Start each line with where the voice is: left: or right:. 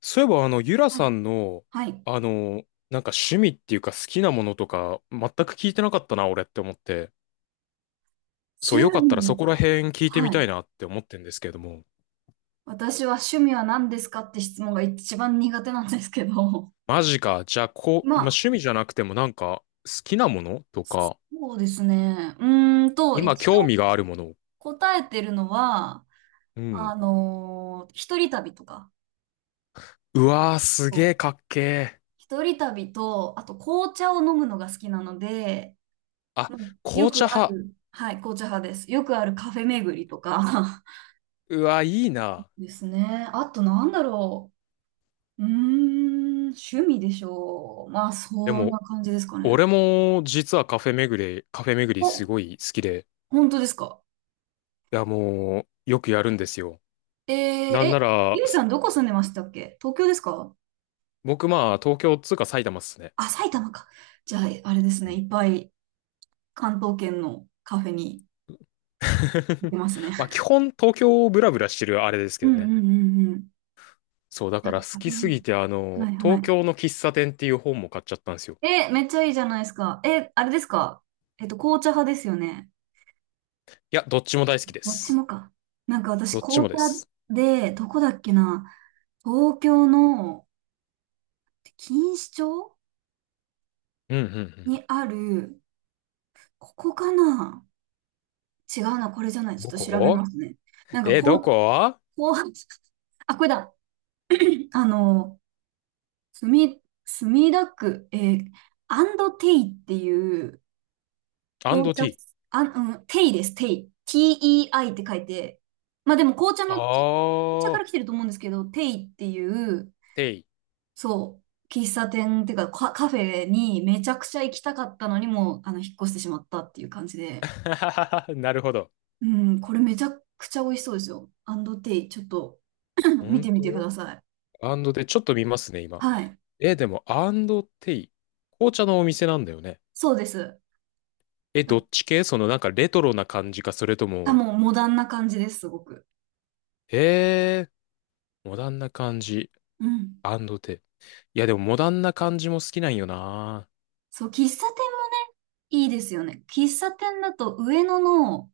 left: そういえば、ゆら
right: はい。
left: さんの、
right: はい。
left: あの、なんか趣味っていうか好きなものとか、全く聞いてなかったな、俺って思って。そ
right: 趣
left: う、よかったらそ
right: 味
left: こら
right: か。
left: 辺聞いてみ
right: は
left: た
right: い。
left: いなって思ってんですけれども。
right: 私は趣味は何ですかって質問が一番苦手なんですけど。
left: マジか。じゃあ、こ
right: ま
left: う、まあ、
right: あ、
left: 趣味じゃなくてもなんか、好きなものとか、
right: そうですね。
left: 今
right: 一
left: 興
right: 応
left: 味があるもの。
right: 答えてるのは、
left: うん。
right: 一人旅とか。
left: うわー、す
right: そ
left: げ
right: う、
left: ーかっけー。
right: 一人旅と、あと紅茶を飲むのが好きなので、
left: あ、
right: まあよ
left: 紅
right: く
left: 茶
right: あ
left: 派。
right: る、はい、紅茶派です。よくあるカフェ巡りとか
left: うわー、いい な。
right: ですね。あとなんだろう。うーん、趣味でしょう。まあ、
left: で
right: そんな
left: も、
right: 感じですかね。
left: 俺も実はカフェ巡り、カフェ巡りす
right: お、
left: ごい好きで、
right: 本当ですか？
left: いや、もう、よくやるんですよ。
right: えー、
left: なん
right: え、
left: なら、
right: ゆいさ
left: す
right: んどこ住んでましたっけ？東京ですか？
left: 僕まあ東京っつうか埼玉っすね。
right: あ、埼玉か。じゃあ、あれです
left: う
right: ね。
left: ん
right: いっぱい関東圏のカフェに行きますね。
left: まあ基本東京をブラブラしてるあれですけ
right: う
left: ど
right: んうん
left: ね。
right: うんうん。
left: そうだから好
right: カフ
left: き
right: ェ
left: す
right: ね。
left: ぎて
right: はいは
left: 東
right: い。
left: 京の喫茶店っていう本も買っちゃったんですよ。
right: え、めっちゃいいじゃないですか。え、あれですか？紅茶派ですよね。
left: いや、どっちも大好きで
right: どっち
left: す。
right: もか。なんか私、
left: どっち
right: 紅
left: もです。
right: 茶で、どこだっけな。東京の錦糸町
left: うんうんうん。
right: にある、ここかな？違うな、これじゃない。ちょっ
left: ど
right: と調べ
left: こ
right: ますね。なんか
left: え、
right: こ
left: ど
right: う、
left: こ
right: こう、あ、これだ。あの、墨田区、アンドテイっていう
left: アン
right: 紅
left: ド
right: 茶、
left: ティー。
right: あ、うん、テイです、テイ。TEI って書いて。まあでも紅茶の、紅
left: あ
right: 茶から来て
left: ー、
right: ると思うんですけど、テイっていう、
left: テイ。
right: そう、喫茶店っていうか、カフェにめちゃくちゃ行きたかったのにも引っ越してしまったっていう感じで。
left: なるほど。
right: うん、これめちゃくちゃ美味しそうですよ。アンドテイ、ちょっと 見
left: 本
right: てみてくだ
left: 当
right: さい。
left: アンドで、ちょっと見ますね、今。
right: はい。
left: え、でも、アンドテイ。紅茶のお店なんだよね。
right: そうです。
left: え、どっ
right: だ
left: ち系そのなんかレトロな感じか、それと
right: あ、
left: も、
right: もうモダンな感じです、すごく。
left: へえ、モダンな感じ、
right: うん。
left: アンドテ。いや、でもモダンな感じも好きなんよな。
right: そう、喫茶店もね、いいですよね。喫茶店だと上野の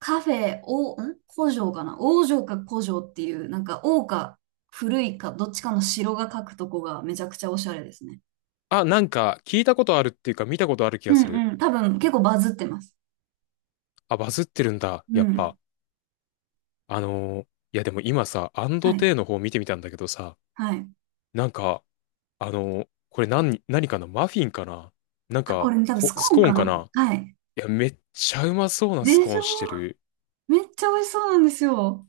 right: カフェ、古城かな、王城か古城っていう、なんか王か古いかどっちかの城が書くとこがめちゃくちゃおしゃれですね。
left: あ、なんか聞いたことあるっていうか見たことある気
right: う
left: がする。
right: んうん。多分結構バズってます。
left: あ、バズってるんだ、
right: う
left: やっぱ。
right: ん。
left: あのーいや、でも今さ、アンド
right: はい。
left: テの方見てみたんだけどさ、
right: はい。
left: なんか、これ何、何かなマフィンかななん
right: あ、こ
left: か、
right: れね多分スコ
left: ス
right: ーン
left: コー
right: か
left: ンか
right: な。
left: な
right: はい。
left: いや、めっちゃうまそうなス
right: で
left: コ
right: し
left: ーンして
right: ょ？
left: る。
right: めっちゃ美味しそうなんですよ。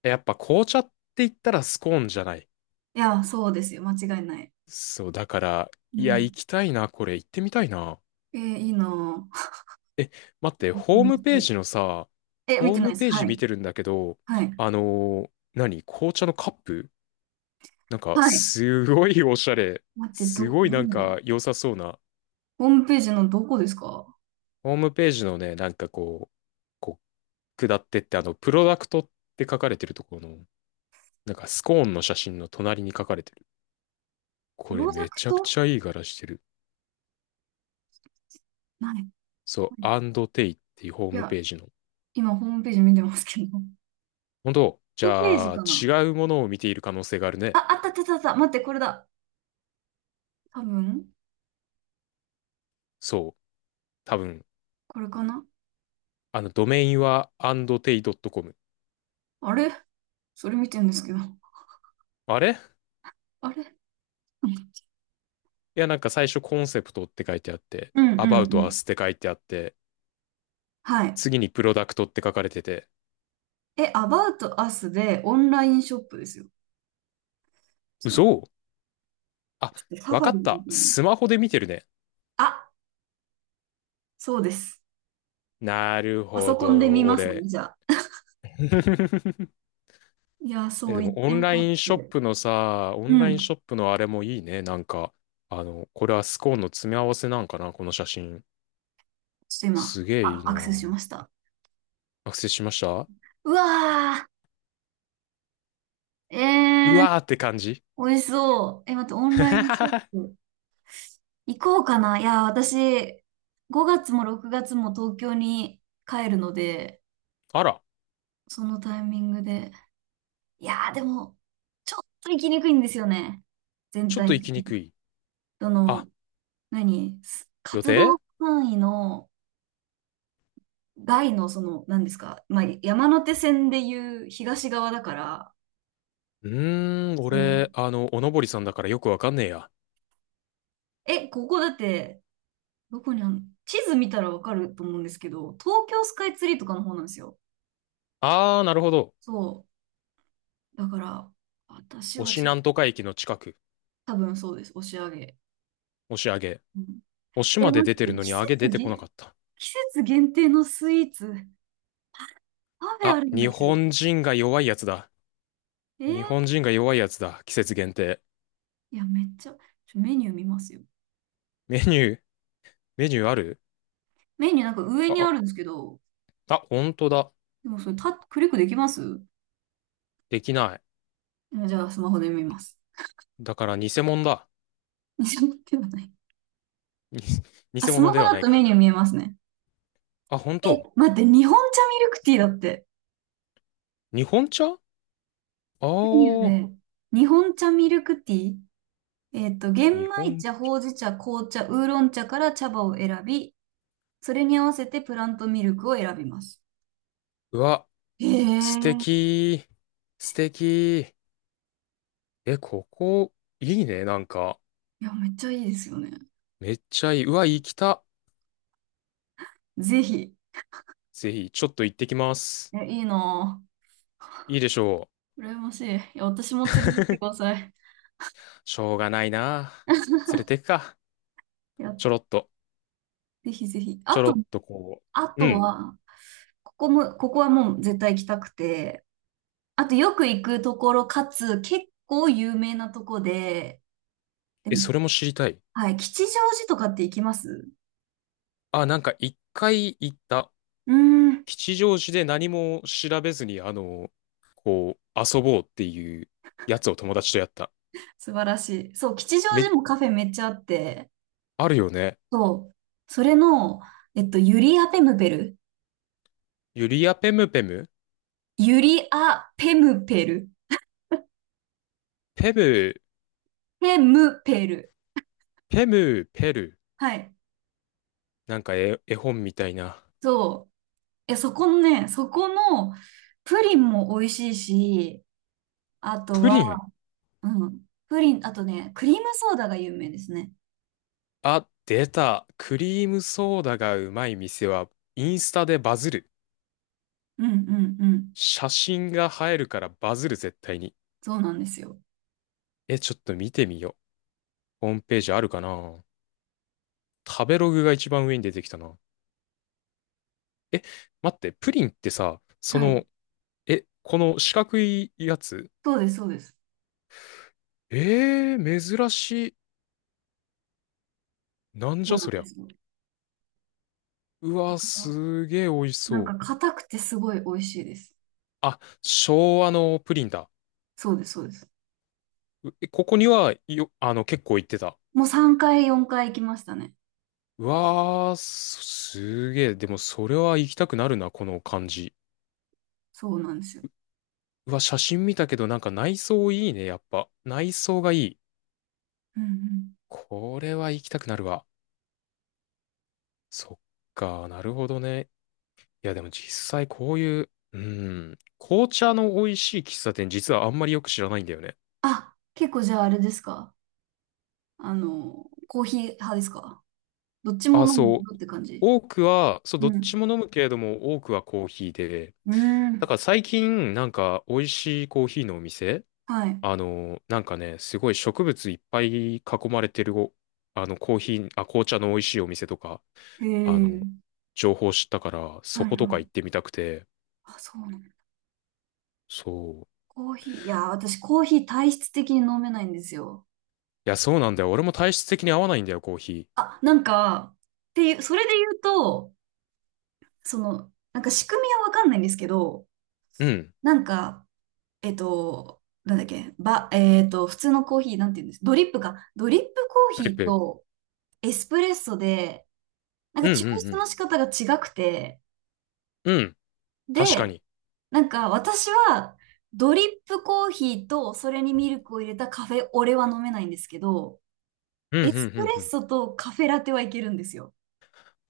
left: やっぱ紅茶って言ったらスコーンじゃない
right: いや、そうですよ。間違いない。
left: そう、だから、
right: う
left: いや、行
right: ん。
left: きたいな、これ、行ってみたいな。
right: えー、いいなぁ。
left: え、待って、
right: 見
left: ホー
right: て
left: ム
right: み
left: ペ
right: た
left: ー
right: い。
left: ジのさ、
right: え、見
left: ホー
right: てない
left: ム
right: です。
left: ペー
right: は
left: ジ見
right: い。
left: てるんだけど、
right: はい。
left: あのー何紅茶のカップなんか、
right: はい。
left: すごいおしゃれ。
right: 待って、
left: すごい
right: ど
left: なん
right: れだ？
left: か、良さそうな。
right: ホームページのどこですか？
left: ホームページのね、なんかこう、こう、下ってって、プロダクトって書かれてるところの、なんか、スコーンの写真の隣に書かれてる。
right: プ
left: こ
right: ロ
left: れ、
right: ダ
left: め
right: ク
left: ちゃく
right: ト
left: ちゃいい柄してる。
right: ない。
left: そう、
right: はい。
left: アンドテイっていうホー
right: い
left: ム
right: や、
left: ページの。
right: 今ホームページ見てますけど。
left: 本当じ
right: トップページ
left: ゃあ、
right: かな？
left: 違うものを見ている可能性がある
right: あ、
left: ね。
right: あったあったあったあった。待って、これだ。多分、
left: そう。多分、
right: これかな？
left: ドメインは andt ドッ c o m
right: あれ、それ見てるんですけど。
left: あれい
right: あれ、
left: や、なんか最初コンセプトって書いてあって、
right: うんうん
left: about
right: うん。
left: us って書いてあって、
right: はい。
left: 次にプロダクトって書かれてて。
right: え、About Us でオンラインショップですよ。ちょっと待っ
left: 嘘
right: て。
left: あ、
right: ちょっとサ
left: わ
right: ファ
left: か
right: リ
left: っ
right: で見
left: た。
right: てみよう。
left: スマホで見てるね。
right: なあ、そうです。
left: なる
right: パ
left: ほ
right: ソコンで見
left: ど、
right: ます
left: 俺。
right: ね、じゃあ。いや、
left: え、
right: そう
left: で
right: 言っ
left: もオ
right: て
left: ン
right: み
left: ラ
right: た
left: イ
right: っ
left: ンショッ
right: て。
left: プのさ、オン
right: う
left: ライ
right: ん。
left: ン
right: ちょ
left: ショップのあれもいいね。なんか、これはスコーンの詰め合わせなんかな、この写真。
right: っと今、
left: すげえい
right: あ、
left: い
right: ア
left: な。
right: クセスしました。
left: 学生しました
right: うわー、え
left: う
right: ー、
left: わーって感じ
right: 美味しそう。え、待って、オンラインショッ プ行こうかな。いや、私、5月も6月も東京に帰るので、
left: あら、
right: そのタイミングで。いやー、でも、ちょっと行きにくいんですよね。全
left: ちょっ
right: 体
left: と
right: 的
left: 行きにく
right: に。
left: い。
right: ど
left: あ、
right: の、何す
left: 予
right: 活動
left: 定
right: 範囲の外のその、何ですか、まあ、山手線でいう東側だから、
left: うーん、
right: そう。
left: 俺、おのぼりさんだからよくわかんねえや。
right: え、ここだって、どこにあんの？地図見たらわかると思うんですけど、東京スカイツリーとかの方なんですよ。
left: あー、なるほど。
right: そう。だから、私は
left: 押
right: ちょっ
left: な
right: と、
left: んとか駅の近く。
right: 多分そうです。押し上げ。
left: 押し上げ。
right: うん、
left: 押し
right: え、
left: まで
right: 待
left: 出
right: っ
left: て
right: て、
left: るのに上げ出てこなかった。
right: 季節限定のスイーツ、パフェあ
left: あ、
right: るんだ
left: 日
right: けど。
left: 本人が弱いやつだ。
right: え
left: 日
right: ー、
left: 本人が弱いやつだ。季節限定。
right: いや、めっちゃ、メニュー見ますよ。
left: メニュー、メニューある
right: メニューなんか上
left: あ、
right: にあ
left: あ、
right: るんですけど、
left: あ、ほんとだ。
right: でもそれ、クリックできます？
left: できない。
right: あ、じゃあ、スマホで見ます。
left: だから偽物だ。
right: スマホではない。
left: に
right: あ、
left: 偽
right: スマ
left: 物
right: ホ
left: では
right: だ
left: ない
right: とメ
left: か。
right: ニュー見えますね。
left: あ、本
right: え、
left: 当。
right: 待って、日本茶ミルクティーだって。
left: 日本茶あ
right: メニュー
left: あ、
right: で、日本茶ミルクティー、玄
left: 日
right: 米
left: 本。
right: 茶、ほうじ茶、紅茶、ウーロン茶から茶葉を選び、それに合わせてプラントミルクを選びます。
left: うわ、
right: へえ、
left: 素
right: い
left: 敵。素敵。え、ここ、いいね、なんか。
right: や、めっちゃいいですよね。
left: めっちゃいい。うわ、行きた。
right: ぜひ。
left: ぜひ、ちょっと行ってきます。
right: え、いいな
left: いいでしょ
right: ぁ。羨ましい。いや、私も連れてって
left: う。
right: くだ さい。
left: しょうがないな。連れてくか。
right: いや、
left: ちょろっと。
right: ぜひぜひ。
left: ちょろっとこ
right: あ
left: う。う
right: と
left: ん。
right: は、ここはもう絶対行きたくて、あとよく行くところかつ結構有名なとこで、で
left: え、
right: も、
left: それも知りたい。
right: はい、吉祥寺とかって行きます？
left: あ、なんか一回行った。
right: うーん、
left: 吉祥寺で何も調べずに、こう、遊ぼうっていうやつを友達とやった。
right: 素晴らしい。そう、吉祥
left: め、
right: 寺もカフェめっちゃあって、
left: あるよね。
right: そう、それの、ユリアペムペル。
left: ユリア・ペムペム
right: ユリアペムペル。
left: ペム、
right: ペムペル。
left: ペム、ペル。
right: はい。
left: なんか絵、絵本みたいな。
right: そう。え、そこのプリンも美味しいし、あと
left: プリ
right: は、
left: ン。
right: うん。プリン、あとね、クリームソーダが有名ですね。
left: あ、出た。クリームソーダがうまい店は、インスタでバズる。
right: うんうんうん。
left: 写真が映えるからバズる、絶対に。
right: そうなんですよ。
left: え、ちょっと見てみよう。ホームページあるかな食べログが一番上に出てきたな。え、待って、プリンってさ、そ
right: はい。
left: の、え、この四角いやつ
right: そうです、そうです。
left: えー、珍しい。なんじ
right: そう
left: ゃ
right: なん
left: そり
right: で
left: ゃ。
right: すよ。だ
left: うわ、
right: から
left: すげえ美味し
right: なん
left: そう。
right: か硬くてすごい美味しいです。
left: あ、昭和のプリンだ。
right: そうです、そうです。
left: うえここにはよ、結構行ってた。
right: もう3回、4回行きましたね。
left: うわー、すすげえ。でも、それは行きたくなるな、この感じ。
right: そうなんですよ。
left: うわ、写真見たけど、なんか内装いいね、やっぱ。内装がいい。
right: うんうん。
left: これは行きたくなるわ。そっか、なるほどね。いや、でも実際こういう、うん、紅茶の美味しい喫茶店、実はあんまりよく知らないんだよね。
right: あ、結構じゃああれですか？コーヒー派ですか？どっちも
left: あ、
right: 飲んでる
left: そう。
right: って感じ。
left: 多くは、そう、
right: う
left: どっ
right: ん。
left: ちも飲むけれども、多くはコーヒーで、
right: うー
left: だ
right: ん。
left: から最近、なんか、美味しいコーヒーのお店、
right: はい。
left: なんかね、すごい植物いっぱい囲まれてるお、コーヒー、あ、紅茶の美味しいお店とか、
right: へ
left: あの、
right: え。
left: 情報知ったから、
right: は
left: そ
right: いはい。
left: ことか行ってみたくて、
right: あ、そうなの。
left: そう。
right: コーヒー。いや、私コーヒー体質的に飲めないんですよ。
left: いや、そうなんだよ。俺も体質的に合わないんだよ、コーヒ
right: あ、なんか、っていう、それで言うと、その、なんか仕組みはわかんないんですけど、
left: ー。うん。
right: なんか、なんだっけ、ば、えっと、普通のコーヒー、なんて言うんです、ドリップか。ドリップコ
left: ト
right: ーヒ
left: リッ
right: ー
left: プ。
right: とエスプレッソで、なん
left: う
right: か
left: ん
right: 抽
left: う
right: 出の
left: ん
right: 仕方が違くて、
left: うん。うん。確か
right: で、
left: に。
right: なんか私は、ドリップコーヒーとそれにミルクを入れたカフェオレは飲めないんですけど、
left: うん
right: エ
left: うんう
right: スプ
left: ん
right: レッ
left: うん。
right: ソとカフェラテはいけるんですよ。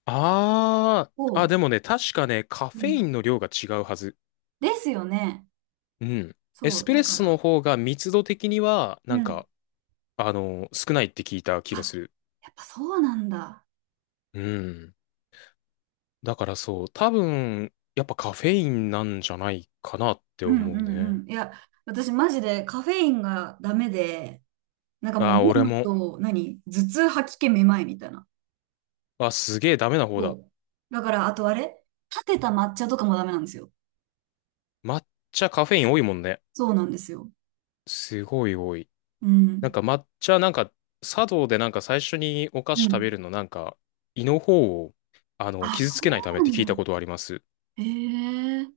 left: あー。あ、
right: お
left: で
right: う。
left: もね、確かね、カ
right: う
left: フェイ
right: ん、
left: ンの量が違うはず。
right: ですよね。
left: うん。エ
right: そ
left: ス
right: う、
left: プ
right: だ
left: レッ
right: か
left: ソの
right: ら。
left: 方が密度的には、な
right: う
left: ん
right: ん。
left: か、少ないって聞いた気がす
right: あ、
left: る。
right: やっぱそうなんだ。
left: うん。だからそう、多分、やっぱカフェインなんじゃないかなって
right: うんう
left: 思う
right: ん
left: ね。
right: うん。いや、私マジでカフェインがダメで、なんかも
left: あ
right: う飲
left: あ俺
right: む
left: も。
right: と、何頭痛、吐き気、めまいみたいな。
left: あ、すげえダメな方
right: そ
left: だ。
right: う。だから、あとあれ立てた抹茶とかもダメなんですよ。
left: 抹茶カフェイン多いもんね。
right: そうなんですよ。
left: すごい多い。
right: う
left: なん
right: ん。
left: か抹茶、なんか、茶道でなんか最初にお菓子
right: う
left: 食べ
right: ん。
left: るの、なんか、胃の方を、
right: あ、
left: 傷
right: そ
left: つけないためっ
right: う
left: て聞
right: な
left: いたこ
right: ん
left: とあります。
right: だ。へえ。